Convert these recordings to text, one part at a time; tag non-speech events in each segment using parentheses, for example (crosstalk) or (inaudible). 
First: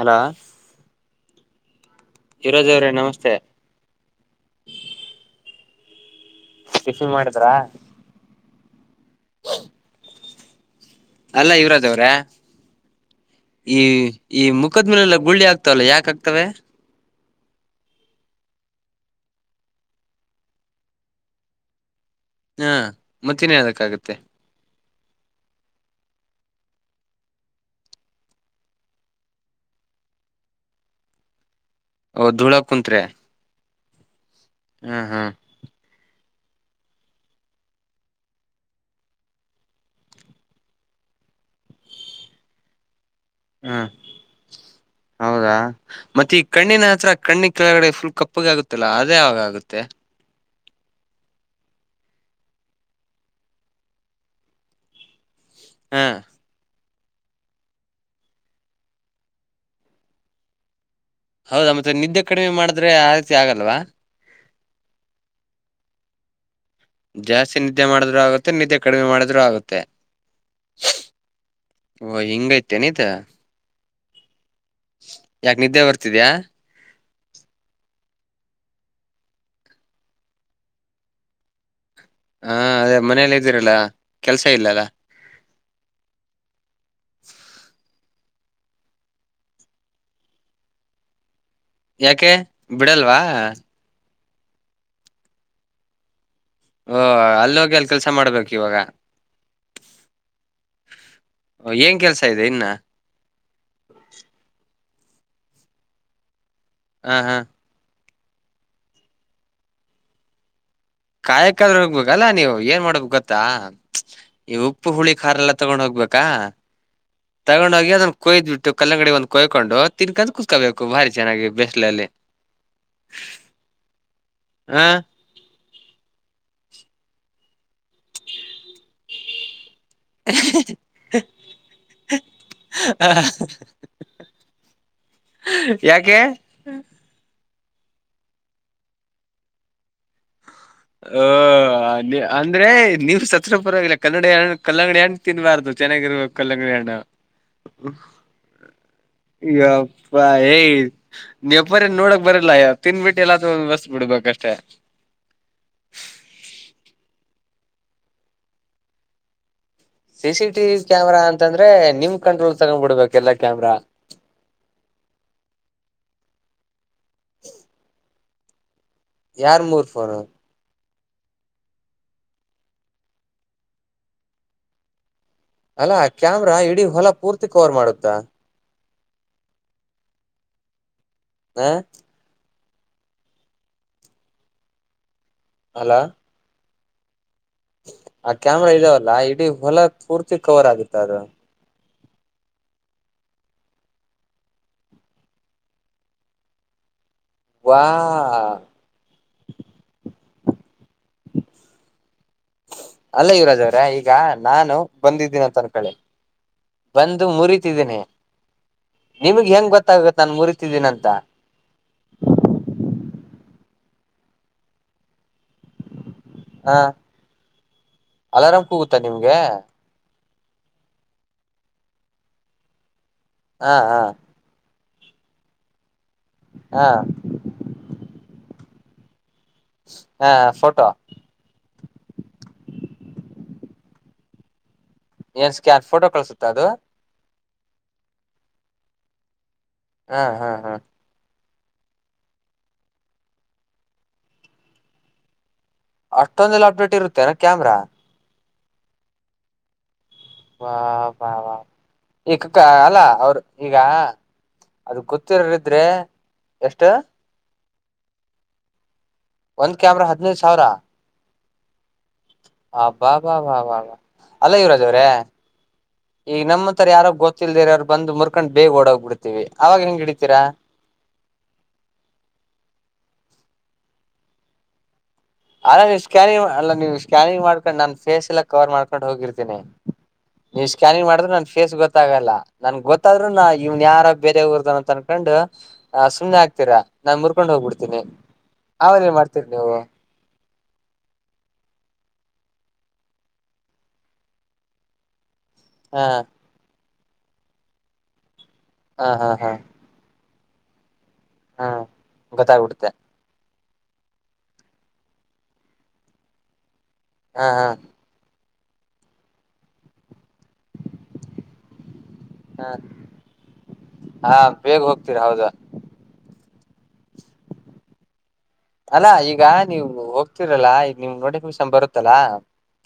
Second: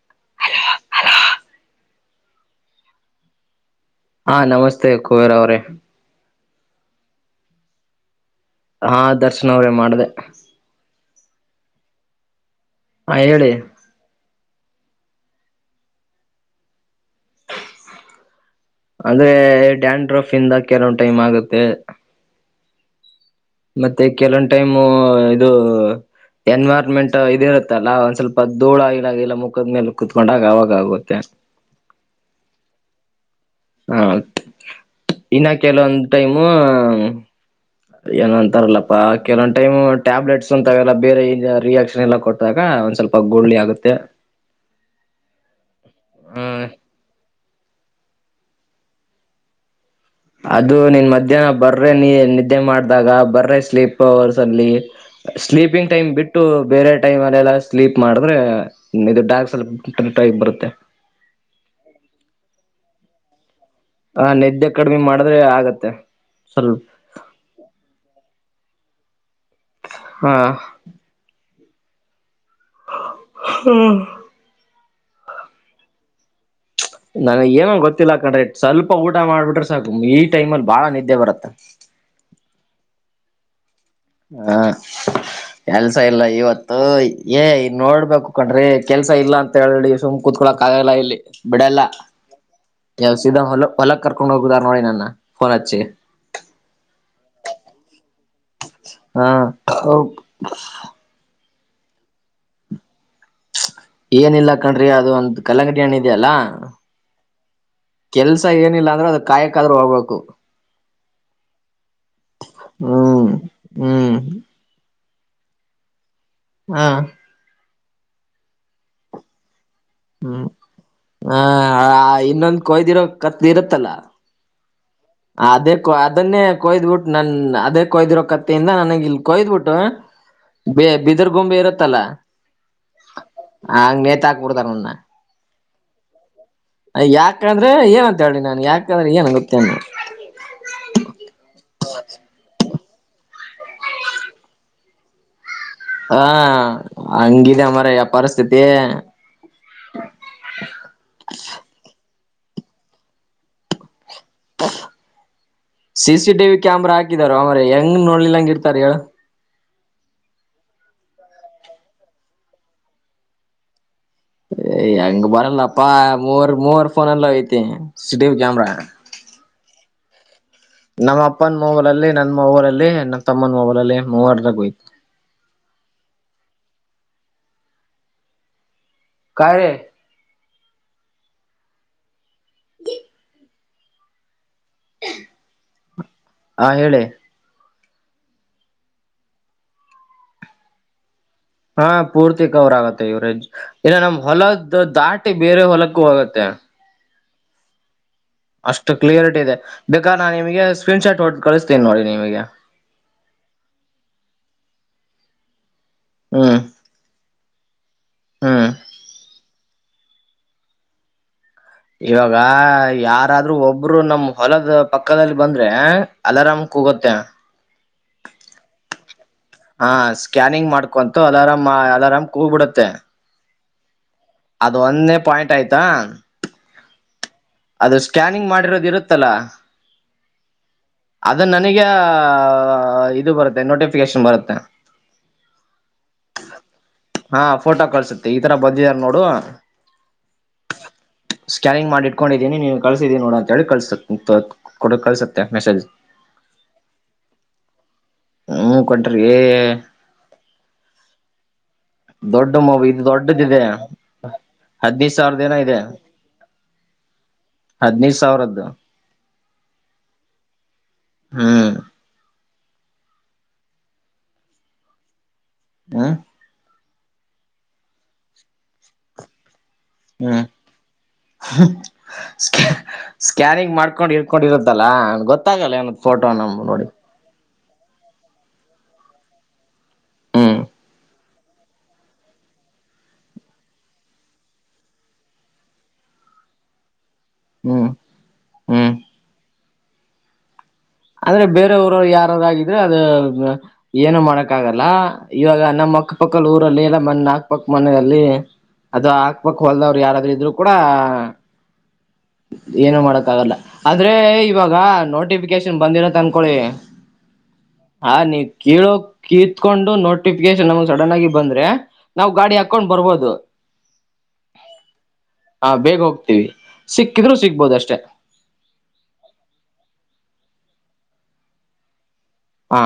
ಅಲ ಹ ಈ ರೋಜ್ ಅವರೇ ನಮಸ್ತೆ ಹಾ ನಮಸ್ತೆ ಕುುವೇರ್ ಅವ್ರೇ ಟಿಫನ್ ಮಾಡಿದ್ರಾ ಹಾ ದರ್ಶನ ಅವ್ರೇ ಮಾಡ್ದ ಅಲ್ಲ ಇವ್ರದೇವ್ರ ಹಾ ಹೇಳಿ ಈ ಈ ಮುಖದ್ಮೇಲೆಲ್ಲ ಗುಳ್ಳಿ ಆಗ್ತವಲ್ಲ ಯಾಕ ಆಗ್ತವೆ ಅಂದ್ರೆ ಡ್ಯಾನ್ ಫ್ ಇಂದ ಕೆಲೊ ಟೈಮ್ ಆಗುತ್ತೆ ಹಾ ಮತ್ತಿನ ಮತ್ತೆ ಅದಕ್ಕಾಗುತ್ತೆ ಕೆಲವೊಂದು ಟೈಮ್ ಇದು ಎನ್ವೈರನ್ಮೆಂಟ್ ಇದ ಇರುತ್ತಲ್ಲ ಒಂದ್ ಸ್ವಲ್ಪ ಧೋಳ ಇಲ್ಲ ಎಲ್ಲ ಮುಖದ ಮೇಲೆ ಕುೂತ್ಕೊಂಡಾಗ ಅವಾಗ ಆಗುತ್ತೆ ಓ ಧೂಳ ಕುಂತ್ರೆೆ ಹದುೆ ಹಾ ಹಾ ಇನ್ನ ಕೆಲವೊಂದು್ ಟೈಮು ಏನ ಅಂತಾರಲ್ಲಪ್ಪಾ ಕೆಲೊ ಟೈಮ್ ಟ್ಯಾಬ್ಲೆಟ್ಸ್ ಅಂತಲ್ಲ ಬೇರೆ ರಿಯಾಕ್ಷನ್ ಎಲ್ಲಾ ಕೊಟ್ಟ ಒಂದ್ ಸ್ವಲ್ಪ ಗುಳ್ಳಿ ಹಾ ಆಗುತ್ತೆ ಹೌದಾ ಮತ್ತೆ ಈ ಹ್ಮ್ ಕಣ್ಣಿನ ಹತ್ರ ಕಣ್ಣಿ ಕೆಳಗಡೆ ಫುಲ್ ಕಪ್ಪಗ ಆಗುತ್ತಲ್ಲ ಅದೇ ಆವಾಗಾಗುತ್ತೆ ಅದು ನೀನ್ ಮಧ್ಯಾಹ್ನ ಬರ್ರೆ ನೀ ನಿದ್ದೆ ಮಾಡ್ದಾಗ ಬರ್ರಿ ಸ್ಲೀಪ್ ಅವರ್ಸ್ ಅಲ್ಲಿ ಸ್ಲೀಪಿಂಗ್ ಹಾ ಟೈಮ್ ಬಿಟ್ಟು ಇ ಬೇರೆ ಟೈಮ್ ಅಲ್ಲಿ ಎಲ್ಲ ಸ್ಲೀಪ್ ಮಾಡಿದ್ರೆ ಇದು ಡಾಗ ಸ್ವಲ್ಪಟೈ ಬರುತ್ತೆ ಹೌದಾ ಮತ್ತೆ ನಿದ್ದೆ ಕಡಿಮೆ ಮಾಡಿದ್ರೆ ಆ ರೀತಿ ಆಗಲ್ವಾ ಹಾ ನಿದ್ದೆ ಕಡಿಮೆ ಮಾಡಿದ್ರೆ ಆಗತ್ತೆ ಸ್ವಲ್ಪ್ ಜಾಸ್ತಿ ನಿದ್ದೆ ಮಾಡಿದ್ರು ಆಗುತ್ತೆ ನಿದ್ದೆ ಕಡಿಮೆ ಮಾಡಿದ್ರು ಆಗುತ್ತೆ ಹಾ ಓ ಹಿಂಗೈತೆನ್ ಇದಾ ಹ ಹ (unintelligible) ಯಾಕ್ ನಿದ್ದೆ ಬರ್ತಿದ್ಯಾ ನಾನ್ಗ್ ಏನೋ ಗೊತ್ತಿಲ್ಲಾಕಂಡ್ರೆ ಸ್ವಲ್ಪ ಊಟ ಮಾಡ್ಬಿಟ್ರೆ ಸಾಕು ಈ ಟೈಮ ಅಲ್ಲಿ ಬಾಳ ನಿದ್ದೆ ಬರುತ್ತೆ ಹಾ ಅದೇ ಮನೆಲ್ಲಿ ಇದ್ದೀರಲ್ಲ ಕೆಲ್ಸ ಹಾ ಇಲ್ಲಲ್ಲ ಕೆಲ್ಸ ಇಲ್ಲ ಇವತ್ತು ಏ ನೋಡ್ಬೇಕು (unintelligible) ಕೆಲ್ಸ ಇಲ್ಲ ಅಂತ ಹೇಳಿ ಸುಮ್ ಕುೂತ್ಕೊಳ್ಳಕ್ ಆಗಲ್ಲ ಇಲ್ಲಿ ಬಿಡಲ್ಲ ಯಾಕೆ ಯಾವ ಬಿಡಲ್ವಾ ಸೀದ ಹೊಲ ಹೊಲಕ್ ಕರ್ಕೊಂಡ್ ಹೋಗುದಾರ ನೋಡಿ ನನ್ನ ಫೋನ್ ಹಚ್ಚಿ ಓ ಅಲ್ಲಿ ಹೋಗಿ ಎಲ್ ಕೆಲ್ಸ ಮಾಡ್ಬೇಕು ಇವಾಗ ಹಾ ಏನ್ ಕೆಲ್ಸ ಇದೆ ಇನ್ನ ಏನ ಇಲ್ಲ ಕಣ್ರಿ ಅದು ಒಂದ್ ಕಲಂಗಡಿ ಹಣ್ಣ ಇದ ಅಲ್ಲಾ ಹ ಹಾ ಕೆಲ್ಸ ಏನಿಲ್ಲ ಅಂದ್ರೆ ಅದ ಕಾಯಕಾದ್ರೂ ಹೋಗ್ಬೇಕು ಕಾಯಕ್ಕಾದ್ರೆ ಹೋಗ್ಬೇಕಲ್ಲಾ ನೀವು ಏನ್ ಮಾಡಕ್ ಹ್ಮ್ ಗೊತ್ತಾ ತ್ತು ಹ್ಮ್ ನೀವ್ ಉಪ್ಪು ಹುಳಿ ಖಾರೆಲ್ಲ ತಗೊಂಡೆಲ್ಲಾ ಹೋಗ್ಬೇಕಾ ಹಾ ತಗೊಂಡು ಹೋಗಿ ಅದನ್ನ ಕೊಯ್ದ್ ಬಿಟ್ಟು ಕಲ್ಲಂಗಡಿ ಒಂದು ಕೊಯ್ಕೊಂಡು ತಿನ್ಕಂತ್ಕಂದು ಹ್ಮ್ ಕುತ್ತ್ ಕೊಬೇಕು ಭಾರಿ ಹ ಚೆನ್ನಾಗಿ ಬೆಸ್ಲಲ್ಲಿ ಇನ್ನೊಂದ್ ಕೊಯ್ದಿರೋ ಕತ್ಲಿ ಇರುತ್ತಲ್ಲ ಹಾ ಅದೇ ಅದನ್ನೇ ಕೊಯ್ದಟ್ಟು ನನ್ ಅದನ್ ಕೊಯ್ದಿರೋ ಕತ್ತೆಯಿಂದ ನನಗೆ ಇಲ್ ಕೊಯ್ದಟ್ಟು ಬ ಬಿದಿರ್ ಗೊಂಬೆ ಇರುತ್ತಲ್ಲಾ ಹಂಗ್ ನೇತ್ ಹಾಕ್ಬಿಡ್ತಾನೆ ಅವನ್ನ ಅ‌ ಯಾಕೆ ಯಾಕಂದ್ರೆ ಏನ್ ಅಂತ ಹೇಳಿ ನಾನ್ ಯಾಕಂದ್ರೆ ಏನ್ ಗೊತ್ತೇನೆ ಹ ಅಂದ್ರೆ ನೀವ್ ಸತ್ರೂ ಪರವಾಗಿಲ್ಲ ಕಲ್ಲಂಡಿ ಕಲ್ಲಂಗಡಿ ತಿನ್ಬಾರ್ದು ಹಾ ಚೆನ್ನಾಗಿರ್ಬೇಕು ಕಲ್ಲಂಗಡಿ ಹಣ್ಣು ಹಂಗಿದೆ ಮಾರಾಯ ಪರಿಸ್ಥಿತಿ ಯಪ್ಪ ಏ (unintelligible) ಏನ್ ನೋಡಕ್ ಬರಲ್ಲ ತಿಿಂದನ್ಬಿಟ್ಟ ಎಲ್ಲಾದ್ರೂ (unintelligible) ಬಿಡ್ಬೇಕಷ್ಟೇ ಸಿ ಸಿ ಟಿ ಕ್ಯಾಮರಾ ಹಾಕಿದಾರೋ ಮಾರಾಯ ಹೆಂಗ್ ನೋಡ್ಲಿಲ್ಲಂಗ ಇರ್ತಾರೆ ಹೇಳ್ C C T V camera ಅಂತಂದ್ರೆ ನಿಮ್ ಕಂಟ್ರೋಲ್ಗ್ ತಗೊಂಡ್ ಬಿಡ್ಬೇಕ್ ಎಲ್ಲಾ ಕ್ಯಾಮರಾ ಏ್ ಹೆಂಗ್ ಬರಲ್ಲಪ್ಪ ಮೂವರ್ ಮೂವರ್ ಫೋನಲ್ ಐತಿ (unintelligible) ಟಿ ವಿ ಕ್ಯಾಮ್ರಾ ಯಾರ್ ಮೂರ್ ಫೋನ್ ನಮ್ಮ್ ಅಪ್ಪನ್ ಮೊಬೈಲ್ ಅಲ್ಲಿ ನನ್ ಮೊಬಲ್ ಅಲ್ಲಿ ನಮ್ಮ್ ತಮ್ಮನ್ನು ಮೊಬೈಲ್ ಅಲ್ಲಿ ಮೂವರ್ (unintelligible) ಅಲ್ಲಾ ಕ್ಯಾಮ್ರಾ ಇಡೀ ಹೊಲ ಪೂರ್ತಿ ಕವರ್ ಮಾಡುತ್ತಾ ಕಾ (unintelligible) ರೆ ಹಾ ಅಲ ಆ ಹೇಳಿ ಆ ಕ್ಯಾಮ್ರಾ ಇದಾವಲ್ಲ ಇಡೀ ಹೊಲ ಪೂರ್ತಿ ಕವರ್ ಆಗೂತ್ತ ಅದು ಹಾ ಪೂರ್ತಿ ಕವರ್ ಆಗು್ತ್ತೆ ಇವ್ರೇಜ್ ಇಲ್ಲ ನಮ್ ಹೊಲದ್ ದಾಟಿ ಬೇರೆ ಹೊಲಕ್ಕೂ ಹೋಗತ್ತೆ ವಾ ಅಷ್ಟು ಕ್ಲಿಯರಿಟಿ ಇದೆ ಬೇಕಾರ್ ನಾನ್ ನಿಮ್ಗೆ ಸ್ಕ್ರೀನ್ ಶಾಟ್ ಹೊಡ್ದ್ ಕಳಿ್ಸ್ತೀನಿ ನೋಡಿ ನಿಮಗೆ ಅಲ್ಲ ಯುವರಾಜ್ ಅವ್ರೆ ಈಗ ನಾನು ಬಂದಿದ್ದೀನಿ ಅಂತ ಅನ್ಕಳಿ ಹ್ಮ ಬಂದು ಮುರಿತಿದ್ದೀನಿ ನಿಮಗ್ ಹೆಂಗ್ ಗೊತ್ತಾಗುತ್ತ್ ನಾನ್ ಮುರಿತಿದ್ದೀನಿ ಅಂತ ಇವಾಗ ಯಾರಾದ್ರರು ಒಬ್ರು ನಮ ಹೊಲದ ಪಕ್ಕದಲ್ಲಿ ಬಂದ್ರೆ ಅಲಾರಾಮ್ ಹಾ ಕೂಗುತ್ತೆ ಅಲಾರಾಮ ಕೂಗುತ್ತಾ ನಿಮ್ಗೆ ಹಾ ಸ್ಕ್ಯಾನಿಂಗ್ ಮಾಡ್ಕೊಂತು ಅಲಾರಾಮ ಅಲಾರಾಮ್ ಕೂ್ಬ ಬಿಡತ್ತೆ ಹಾ ಹಾ ಅದು ಒಂದೇ ಪಾಯಿಂಟ್ ಆಯ್ತಾ ಹಾ ಅದು ಸ್ಕ್ಯಾನಿಂಗ್ ಮಾಡಿರೋದ ಇರುತ್ತಲ್ಲಾ ಹಾ ಫೋಟೋ ಅದ ನನಗೆ ಇದು ಬರುತ್ತೆ ನೋಟಿಫಿಕೇಶನ್ ಬರುತ್ತೆ ಏನ್ ಸ್ಕ್ಯಾನ್ ಫೋಟೋ ಕಳಸುತ್ತಾ ಅದು ಹಾ ಫೋಟೋ ಕಳ್ಸುತ್ತೆ ಈ ತರ ಬಂದಿದಾರ ನೋಡು ಹಾ ಹಾ ಹಾ ಸ್ಕ್ಯಾನಿಂಗ್ ಮಾಡಿ ಕೊಂಡಿದ್ದೀನಿ ನೀವು ಕಳ್ಸಿದೀಿ ನೋಡ್ ಅಂತ್ ಹೇಳಿ ಕಳ್ಸ್ ಕಳ್ಸು್ತ್ತೆ ಮೆಸೇಜ್ ಅಷ್ಟೊಂದೆಲ್ಲ ಅಪ್ಡೇಟ್ ಇರುತ್ತೆನ್ ಕ್ಯಾಮ್ರಾ ಹಞ ಕೊಟ್ರ ವಾ ಬಾ ವಾ ಈ ದೊಡ್ಡ ಕಕ್ಕ ಮೊ ಅಲ್ಲ ಇದು ಅವರು ದೊಡ್ಡದಿದೆ ಈಗ ಅದು ಹದ್ನೈದು ಸಾವಿರದ ಏನೋ ಇದೆ ಗೊತ್ತಿರರಿದ್ರೆ ಎಷ್ಟು ಹದಿನನೈದು ಸಾವಿರದ್ದು ಒಂದ್ ಕಾಮ್ರ ಹದಿನೈದು ಸಾವಿರ ಹ್ಮ್ ಹಬಾ ಬಾ ಬಾಬಾಬ ಅಲ್ಲ ಯವರಾಜ್ ಅವ್ರೆ ಹಾ ಈಗ ನಮ್ಮ ಹತ್ರರ ಯಾರ ಗೊತ್ತಿಲ್ಲಲ್ದ ಯ್ರು ಬಂದು ಮುರ್ಕೊಂಡ್ ಬೇಗ ಓಡೋಗ್ ಬಿಡ್ತತಿವಿ ಅವಾಗ ನಗೆ ಹ್ಮ ಸ್ಕ್ಯಾನಿಂಗ್ ಮಾಡ್ಕೊಂಡು ಇಡ್ಕೊಂಡ್ ಇರುತ್ತಲ್ಲ ನ ಗೊತ್ತ ಅಲ್ಲ ನೀ್ ಸ್ಕ್ಯಾನಿಂಗ್ ಅಲ್ಲ ನೀವು ಸ್ಕ್ಯಾನಿಂಗ್ ಮಾಡ್ಕೊಂಡ್ ನಾನನ್ ಫೇಸ್ ಎಲ್ಲ ಕವರ್ ಮಾಡ್ಕೊಂಡು ಹೋಗಿರ್ತೀನಿ ಹ್ಮ್ ನೀವು ಸ್ಕ್ಯಾನಿಂಗ್ ಮಾಡಿದ್ರೆ ನನ್ ಫೇಸ್ ಗೊತ್ತಾಗಲ್ಲ ನನ್ ಗೊತ್ತಾದ್ೂ ಇವ್ನ್ ಯಾರ ಬೇರೆ ಊರದನಂತ ಅನ್ಕೊಂಡ್ ಅ ಸುಮ್ನೆ ಆಾಕ್ತೀರಾ ನಾನ್ ಮುರ್ಕೊಂಡ್ ಹ್ಮ್ ಹೋಗ್ಬಿಡ್ತೀನಿ ಹ್ಮ್ ಅದರ ಮಾಡ್ತೀರಿ ನೀವು ಅಂದ್ರ ಬೇರೆವರವರು ಯಾರಾರಾಗಿದ್ರೆ ಅದ ಏನು ಮಾಡಕ್ ಆಗಲ್ಲ ಇವಾಗ ನಮ್ಮ್ ಹಾ ಅಕ್ಕ ಪಕ್ಕದ ಊರಲ್ಲಿ ಎಲ್ಲಾ (inaudible) (inaudible) ಆಗ್ಬೇಕು ಮಣ್ಣಲ್ಲಿ ಅದು ಹಾ ಹಾ ಹಾ ಹಾಕ್ಬೇಕು ಹೊಲದವ್ರು ಯಾರಾದ್ರರು ಇದ್ರು ಕೂಡ ಹಾ ಗೊತ್ತಾಗ್ಬಿಡುತ್ತೆ ಏನುೂ ಮಾಡೋಕ್ಕ ಆಗಲ್ಲ ಆದ್ರೆ ಇವಾಗ ನೋಟಿಫಿಕೇಶನ್ ಬಂದಿರತ್ ಅನ್ಕೊಳ್ಳಿ ಹಾ ಹಾ ಹಾ ನೀವ ಕೀಳೋ ಕೀತ್ಕೊಂಡು ನೋಟಿಫಿಕೇಶನ್ ನಮಗ್ ಸಡನ್ ಆಗಿ ಬಂದ್ರೆ ನಾವು ಗಾಡಿ ಹ ಹಾಕೊಂಡು ಬರ್ಬೋದು ಹಾ ಬೇಗ ಹೋಗ್ತೀರಾ ಹೌದು ಹ ಬೇಗ ಹೋಗ (unintelligible) ಸಿಕ್ಕಿದ್ರು ಸಿಗ್ಬಹದು ಅಷ್ಟೇ ಅಲ್ಲಾ ಈಗ ನೀವು ಹೋಗ್ತಿರಲ್ಲಾ ಈಗ ನಿಮಗ ನೋಟಿಫಿಕೇಶನ್ ಬರುತ್ತಲ್ಲಾ ಹಾ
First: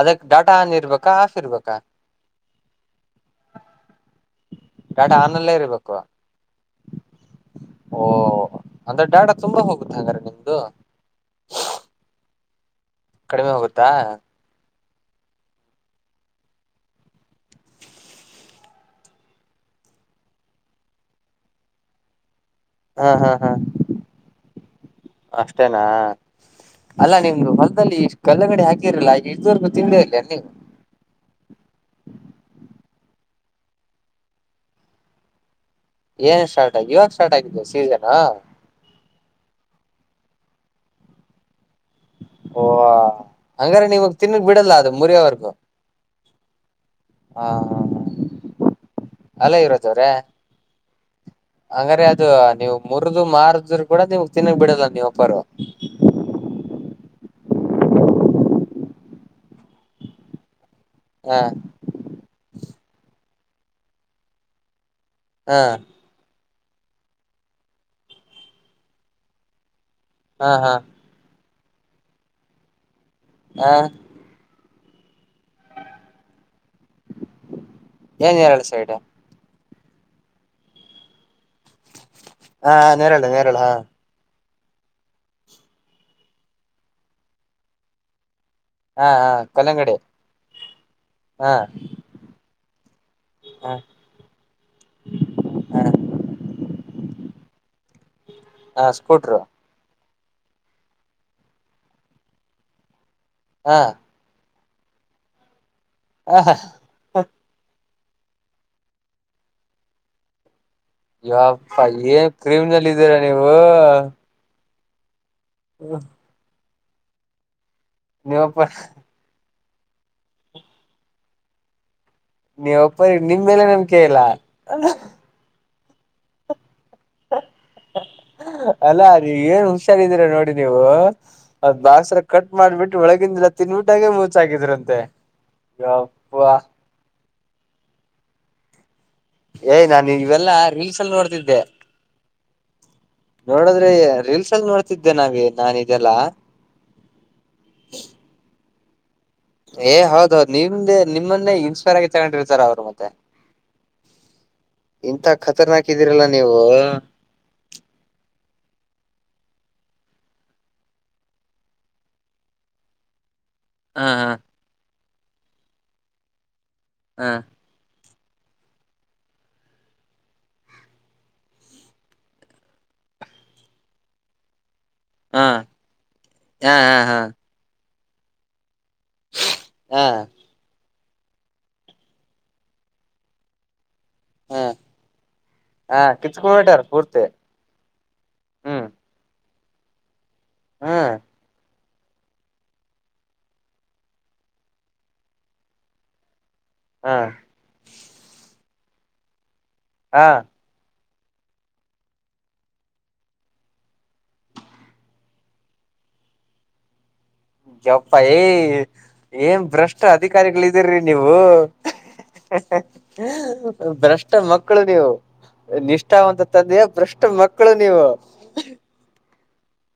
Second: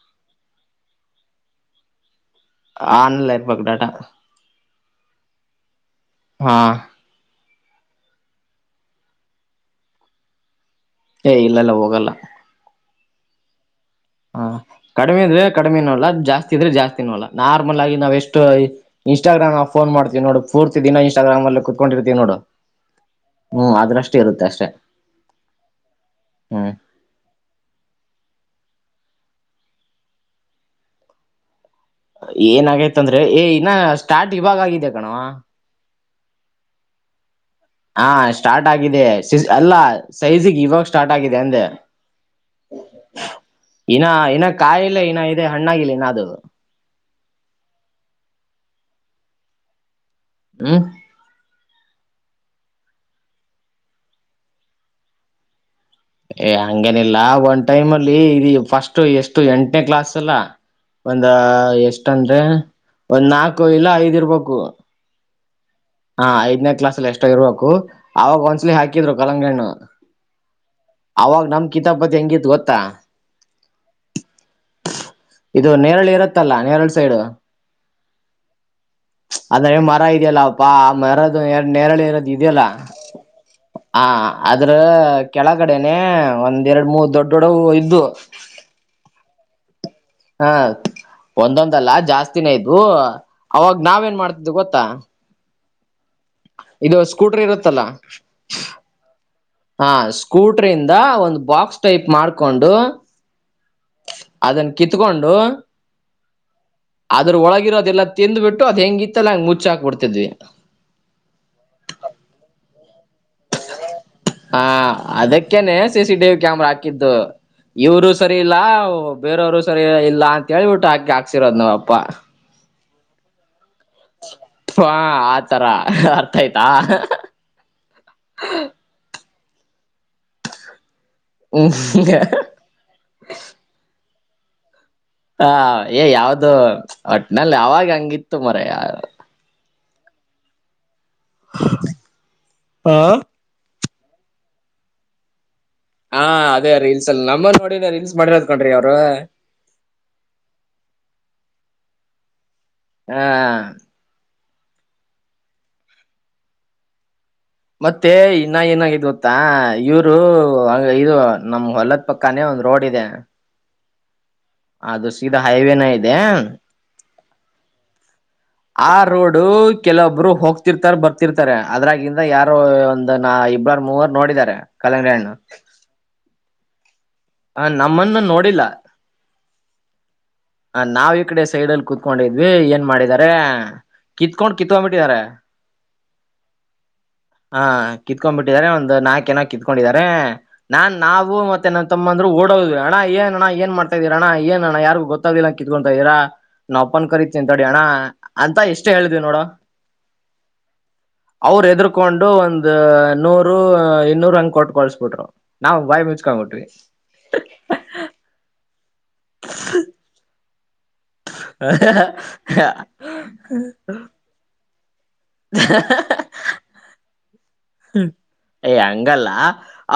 ಅದಕ್ ಡಾಟಾ ಆನ್ ಇರ್ಬೇಕಾ ಆಫ್ ಇರ್ಬೇಕಾ ಆನ್ಲೈರ್ ಇರಬೇಕ ಡಾಟಾ ಡಾಟಾ ಆನ್ ಅಲ್ಲೇ ಇರ್ಬೇಕು ಹಾ ಓ ಅಂದ್ರೆ ಡ್ಯಾಡ ತುಂಬಾ ಹೋಗುತ್ತೆ ಹಂಗಾರ ನಿಮ್ದು ಏ ಇಲ್ಲಲ್ಲ ಹೋಗಲ್ಲ ಕಡಿಮೆ ಹೋಗುತ್ತಾ ಹಾ ಕಡಿಮೆ ಇದ್ರೆ ಕಡಿಮೆನೂ ಅಲ್ಲ ಜಾಸ್ತಿ ಇದ್ರೆ ಜಾಸ್ತಿನೋ ಅಲ್ಲ ನಾರ್ಮಲ್ ಆಗಿ ನಾವ್ ಎಷ್ಟು ಇನ್ಸ್ಟಾಗ್ರಾಮ್ ಫೋನ್ ಮಾಡ್ತವಿ ನೋ ಪೂರ್ ದ ಇಸ್ಟಾಗ್ರಾಮ್ ಅ ಕ ಕುತ್ಕೊಂಡಿರ್ತೀವಿ ನೋಡು ಹಾ ಹಾ ಹಾ ಹ್ಮ್ ಅದ್ರಷ್ಟೇ ಇರುತ್ತೆ ಅಷ್ಟೆ ಹ್ಮ್ ಅಲ್ಲ ನಿಮ್ದ ಹೊಲ್ದಲ್ಲಿ ಇಷ್ಟು ಕಲ್ಲಗಡೆ ಹಾಕಿರ್ಲಿಲ್ಲ ಈ ಇದುವವರೆಗೂ ತಿದಿರ್ಲಿ ಅಲ್ಲಿ ಏನ ಆಾಗೈತ್ಂದ್ರೆ ಏ ಇನ್ನ ಸ್ಟಾರ್ಟ್ ಇವಾಗ ಆಗಿದ ಕಣವಾ ಏನ್ ಸ್ಟಾರ್ಟ್ ಆಗ ಇವಾಗ ಸ್ಟಾರ್ಟ್ ಆಗಿದ್ದಿದೆ ಹಾ ಸೀಸನಾ ಸ್ಟಾರ್ಟ್ ಆಗಿದೆ ಅಲ್ಲಾ ಸೈಜಿಗೆ ಇವಾಗ ಸ್ಟಾರ್ಟ್ ಆಗಿದೆ ಅಂದೆ ಓ ಹಂಗಾರ ಇನ್ನ ನಿಮಗ್ ತಿನ್ನಕ್ ಇನ್ನ ಬಿಡಲ್ಲ ಅದು ಕಾಯಿಲ್ಲ ಇನ್ನ ಇದೆ ಮುರಿಯವರ್ಗು ಹಣ್ಣಾಗಿಲ್ಲ ಇನ್ನ ಅದು ಹಾ ಅಲ್ಲ ಇರತ್ತವ್ರೆ ಹ್ಮ ಹಂಗ್ರ ಅದು ನೀವು ಮುರಿದ ಮಾರದ್ರ ಕೂಡ ನೀಮ ತಿನ್ನಕ್ ಬಿಡಲ್ಲ ನೀವ ಒಪರು ಏ ಹಂಗೇನಿಲ್ಲ ಒಂದ್ ಟೈಮ್ ಅಲ್ಲಿ ಇ ಫಸ್ಟ್ ಎಷ್ಟು ಎಂಟನೇ ಕ್ಲಾಸ್ ಅಲ್ಲಾ ಒಂದ ಹ ಎಷ್ಟಂತೆ ಒಂದ್ ನಾಲ್ಕು ಇಲ್ಲ ಐದ್ ಇರ್ಬೇಕು ಹಾ ಹಾ ಐದನೇ ಕ್ಲಾಸ್ ಅಲ್ಲಿ ಎಷ್ಟ ಇರ್ಬೇಕು ಅವಾಗ ಒಂದ್ಸಲಿ ಹಾಕಿದ್ರು ಕಲ್ಲಂಗಡಿ ಹಣ್ಣು ಹಾ ಹಾ ಅವಾಗ ನಮ್ ಕಿತಾಪತಿ ಹೆಂಗಿತ್ ಗೊತ್ತಾ ಹಾ ಇದು ನೇರಳು ಇರತ್ತಲ್ಲ ನೇರಳ ಸೈಡ್ ಏನ್ ಎರಡು ಸೈಡ್ ಆದ್ರೆ ಮರ ಇದೆಯಲ್ಲಪ್ಪಾ ಮರದು ನೇರಳೆ ಇರೋದು ಇದೆಯಲ್ಲ ಹಾ ನೇರಳೆ ನೇರಳೆ ಹಾ ಹ ಅದ್ರ ಕೆಳ ಕಡೆನೆ ಒಂದ್ ಎರಡ್ ಮೂರ್ ದೊಡ್ಡ ದೊಡ್ಡ ಇದ್ದು ಹಾ ಹಾ ಕಲ್ಲಂಗಡಿ ಹಾ ಹಾ ಒಂದೊಂದಲ್ಲ ಜಾಸ್ತಿನೇ ಇದು ಹ ಅವಾಗ ನಾವೇನ್ ಮಾಡ್ತಿದ್ದು ಗೊತ್ತಾ ಇದು ಸ್ಕೂಟರ್ ಇರುತ್ತಲ್ಲ ಹಾ ಸ್ಕೂಟರು ಹಾ ಸ್ಕೂಟ್ರಿಂದ ಒಂದು ಬಾಕ್ಸ್ ಟೈಪ್ ಮಾಡ್ಕೊಂಡು ಹಾ ಅದನ್ನ ಕಿತ್ಕೊಂಡು ಹ ಹ ಅದ್ರ ಒಳಗಿರೋದೆಲ್ಲ ತಿಂದ್ಬಿಟ್ಟು ಅದು ಹೆಂಗಿತ್ತ ಅಲ್ಲ ಹಂಗ್ ಮುಚ್ಚಾಕ್ಬಿಡ್ತಿದ್ವಿ. ಯವಪ್ಪ ಏನ್ ಕ್ರಿಮ್ನಲ್ ಇದ್ದೀರಾ ನೀವು ಹಾ ಅದಕ್ಕೆನೆ ಸಿ ಸಿ ಟಿವಿ ಕ್ಯಾಮರಾ ಹಾಕಿದ್ದು ಇವ್ರು ಸರಿ ಇಲ್ಲ ನೀವಪ್ಪ ಬೇರೆಯವರು ಸರಿ ಇಲ್ಲ ಅಂತ ಹೇಳಿಬಿಟ್ಟು ಹಾಕಿ ಹಾಕ್ಸಿರೋದ್ ನಮ್ಮಪ್ಪಾ. ನೀವ್ ಒಪ್ಪ್ಯ್ ನಿನ್ ಮೇಲೆ ನನ್ ಹಾ ಆತರ ಅರ್ಥ ಆಯ್ತಾ. ಅಲ್ಲ ಅ ರೀ ಏನು ರಿದೀರಾ ನೋಡಿ ನೀವು ಅದ್ ಹ್ಮ್ ಬಾಕ್ಸ್ರ ಕಟ್ ಮಾಡ್ಬಿಟ್ಟ್ ಒಳಗಿಂದಿಲ್ಲೆ ತಿನ್ಬಿಟ್ಟ್ ಹಂಗೆ ಮುಚ್ಚಾಕಿದ್ರಂತೆ. ಹ ಏ ಯಾವ್ದು ಯಪ್ಪಾ ಒಟ್ಟಿನಲ್ಲಿ ಅವಾಗ ಹಂಗಿತ್ತು ಮರಾಯ. ಏಯ್ ನಾನು ಇವೆಲ್ಲಾ ರೀಲ್ಸಲ್ಲಿ ನೋಡ್ತಿದ್ದೆ. ನೋಡದ್ರೆ ರೀಲ್ಸಲ್ಲಿ ನೋಡ್ತಿದ್ದೆ ನಾವೇ ನಾನ್ ಇ ಹಾ ಅದೇ ರೀಲ್ಸಲ್ಲಿ ನಮ್ಮ ನೋಡಿನ ರೀಲ್ಸ್ ಮಾಡಿರೋದ್ಕಂಡ್ರಿ ಅವ್ರು. ಏ ಹೌದೌದು ನಿಮ್ದ ನಿಮ್ಮನ್ನೇ ಇನ್ಸ್ಪೈರ್ ಆಗಿ ತಗೊಂಡಿರ್ತಾರೆ ಅವ್ರು. ಮತ್ತೆ ಹಾ ಇಂತ ಖತರ್ನಾಕ್ ಇದೀರಲ್ಲ ನೀವು. ಮತ್ತೆ ಇನ್ನ ಏನಾಗಿದ್ ಗೊತ್ತಾ ಇವರು ಇದು ನಮ್ ಹೊಲಕ್ ಪಕ್ಕಾನೆ ಒಂದು ರೋಡ್ ಇದೆ. ಹಾ ಹಾ ಅದು ಸೀದಾ ಹೈವೇನ ಇದೆ. ಹಾ ಆ ರೋಡು ಕೆಲೊಬ್ರು ಹೋಗ್ತಿರ್ತಾರೆ ಬರ್ತಿರ್ತಾರೆ ಅದ್ರಾಗಿಂದ ಯಾರೋ ಒಂದ ನ ಇಬ್ಳರ್ ಮೂವರು ನೋಡಿದ್ದಾರೆ ಕಲಂಗ್ರಿ ಹಣ್ಣು. ಹಾ ಹಾ ಹಾ ಹಾ ಹ ನಮ್ಮನ್ನು ನೋಡಿಲ್ಲ. ಹಾ ಆ ನಾವ್ ಈ ಕಡೆ ಸೈಡಲ್ಲಿ ಕುೂತ್ಕೊಂಡಿದ್ವಿ ಏನ್ ಮಾಡಿದ್ದಾರೆ? ಕತ್ಕೋಂಡ್ ಹಾ ಕಿತ್ತ್ಕೊಂಬಿಟ್ಟಿದ್ದಾರೆ. ಹಾ ಕಿತ್ಕೊಂಡ್ಬಿಟ್ಟಾರ ಪೂರ್ತಿ ಹಾ ಕಿತ್ಕೊಂಡ್ಬಿಟ್ಟಿದ್ದಾರೆ ಹ್ಮ್ ಒಂದು ನಾಲ್ಕೆನೋ ಕಿತ್ಕೊಂಡಿದ್ದಾರೆ ನಾನ್ ಹ್ಮ್ ನಾವು ಮತ್ತೆ ತಮ್ಮಂದ್ರು ಓಡೋದ್ವಿ ಅಣ ಏನ್ ಅಣ ಏನ್ ಮಾಡ್ತಾದೀರಣ್ಣ ಏನಣ್ಣ ಯಾರ್ಗೂ ಗೊತ್ತಾಗ್ಲಿಲ್ಲ ಕಿತ್ಕೊತಾ ಇದ್ದೀರಾ? ನಾಮಪ್ಪನ್ ಹಾ ಕರಿತೀನ ತಡಿ ಅಣ ಅಂತ ಎಷ್ಟೇ ಹೇಳ್ದವಿ ನೋಡೋ. ಹಾ ಅವರು ಎದರ್ಕೊಂಡು ಒಂದು ನೂರು ಇನ್ನೂರು ಹಂಗ ಕೊಟ್ಕಳ್ಸ್ಬಿಟ್ರು. ನಾವು ಬಾಯಿ ಮುಚ್ಕೊಂಡ್ಬಿಟ್ವಿ. ಯೊಪ್ಪ ಏ ಏನ್ ಭ್ರಷ್ಟ ಅಧಿಕಾರಿಗಳಿದ್ದೀರಿ. ನೀವು ಬ್ರಷ್ ಷ್ಟ ಮಕ್ಕಳು ನೀವು ನಿಷ್ಠಾವಂತ ತಂದೆಯ ಭ್ರಷ್ಟ ಮಕ್ಕಳು ನೀವು. ಏಯ್ ಹಂಗಲ್ಲ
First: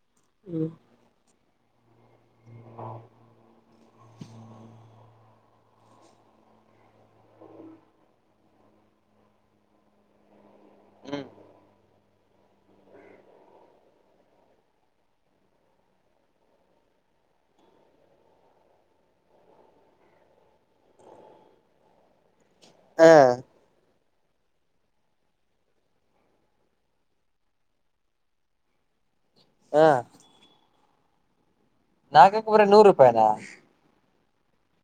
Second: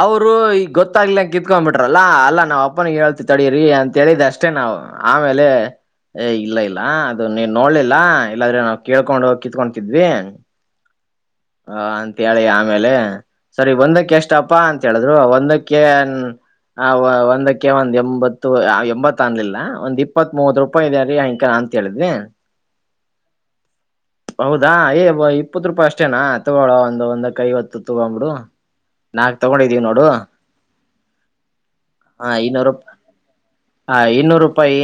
ಅವ್ರು ಈಗ್ ಗೊತ್ತಾಗ್ಲಿ ಕಿತ್ಕೊಂಬಿಟ್ರಲ್ಲ ಅಲ್ಲ ನಾಮ್ ಅಪ್ಪನ್ ಹೇಳ್ತ ತಡೀರೀ ಅಂತ ಹೇಳಿದ್ ಅಷ್ಟೇ ನಾವು ಆಮೇಲೆ ಏ ಇಲ್ಲ ಇಲ್ಲ ಅದು ನೀನ್ ನೋಡ್ಲಿಲ್ಲ ಇಲ್ಲಾದ್ರೆ ನಾವು ಕೇಳ್ಕೊಂಡ್ಹೋಗ್ ಕಿತ್ಕೊತಿಂದ್ವಿ. ಹ್ಮ್ ಹ ಅಂತೇಳಿ ಆಮೇಲೆ ಸರಿ ಒಂದಕ್ಕೆ ಎಷ್ಟಪ್ಪಾ ಅಂತ ಹೇಳಿದ್ರು ಒಂದಕ್ಕೆ ಆ ಒಂದಕ್ಕೆ ಒಂದ್ ಎಂಬತ್ತು ಎಂಬತ್ ಅನ್ಲಿಲ್ಲ ಒಂದ್ ಇಪ್ಪತ್ ಮೂವತ್ ರೂಪಾಯಿ ಇದೆರೀ ಅಂಕ ತೇಳಿದ್ವಿ. ಹಾ ಹೌದಾ ಏ ಇಪ್ಪತ್ತು ರೂಪಾಯಿ ಅಷ್ಟು ಅನಾ ತಗೋಳ ಒಂದು ಒಂದಂದು ಕೈ ಹೊತ್ತು ತಗೊಂಬಡು ನಾಕ್ ಹ ತಗೊಂಡಿದ್ದೀವಿ ನೋಡು ಹಾ ನಾಕಕ್ ಬರೀ ಇನ್ನೂರುೂ ನೂರು ರೂಪಾಯಿನಾ ಹ ಇನ್ನೂರು ರೂಪಾಯಿ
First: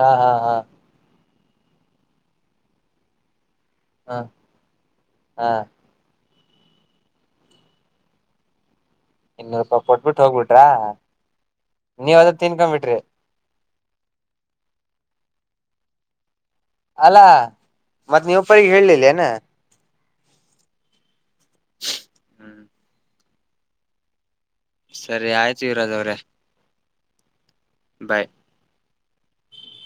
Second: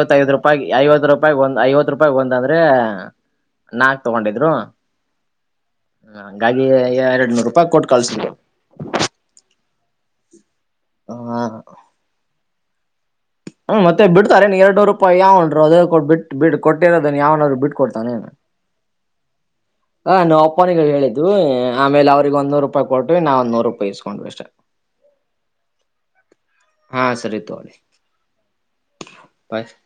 ಹಾ ಹಾ ರೂಪಾಯ ಐವತ್ತು ರೂಪಾಯ ಒಂದ್ ಐವತ್ತು ರೂಪಾಯ ಒಂದ ಅಂದ್ರೆ ನಾಕ್ ಹಾ ಹ ತಗೊಂಡಿದ್ರು ಹಾ ಹಂಗಾಗಿ ಎರಡ್ ನೂರು ರೂಪಾಯಿ ಕೊಟ್ಟು ಕಳ್ಸಕ್ಕೆ ಇನ್ನೂರು ರೂಪಾಯಿ ಕೊಟ್ಬಿಟ್ಟ ಹೋಗ್ಬಿಟ್ರ ಹ ನೀವ್ ಅದ ತಿನ್ಕೊಂಡ್ ಬಿಟ್ರಿ ಹ್ಮ ಮತ್ತೆ ಬಿಡ್ತಾರೆೇ ನೀ ಎರಡುೂರು ರೂಪಾಯಿ ಯಾವನ್ರು ಅದ ಬಿಟ್ಟ ಬಿ ಕೊಟ್ಟಿರೋದೇ ಯಾವನಾದ್ರು ಬಿಟ್ಟ ಕೊಡ್ತಾನೇ ಅಪ್ಪಗೆ ಹೇಳಿಳೇನು ಹ ನಾ ಅಪ್ಪನಿಗೆ ಹೇಳಿದ್ವಿ ಆಮೇಲೆ ಅವ್ರಿಗೆ ಒಂದ ಹ್ಮ್ ನೂರು ರೂಪಾಯಿ ಕೊಟ್ಟವಿ ನಾವು ಒಂದ ನೂರು ರೂಪಾಯಿ ಇಸ್ಕೊಂಡ್ವಿ ಅಷ್ಟೇ ಸರಿ ಆಯ್ತು ಯವರಾಜ್ ಅವ್ರೆ ಹಾ ಸರಿ ತೊಳಿ ಬಾಯ್ ಪಾಯ (inaudible)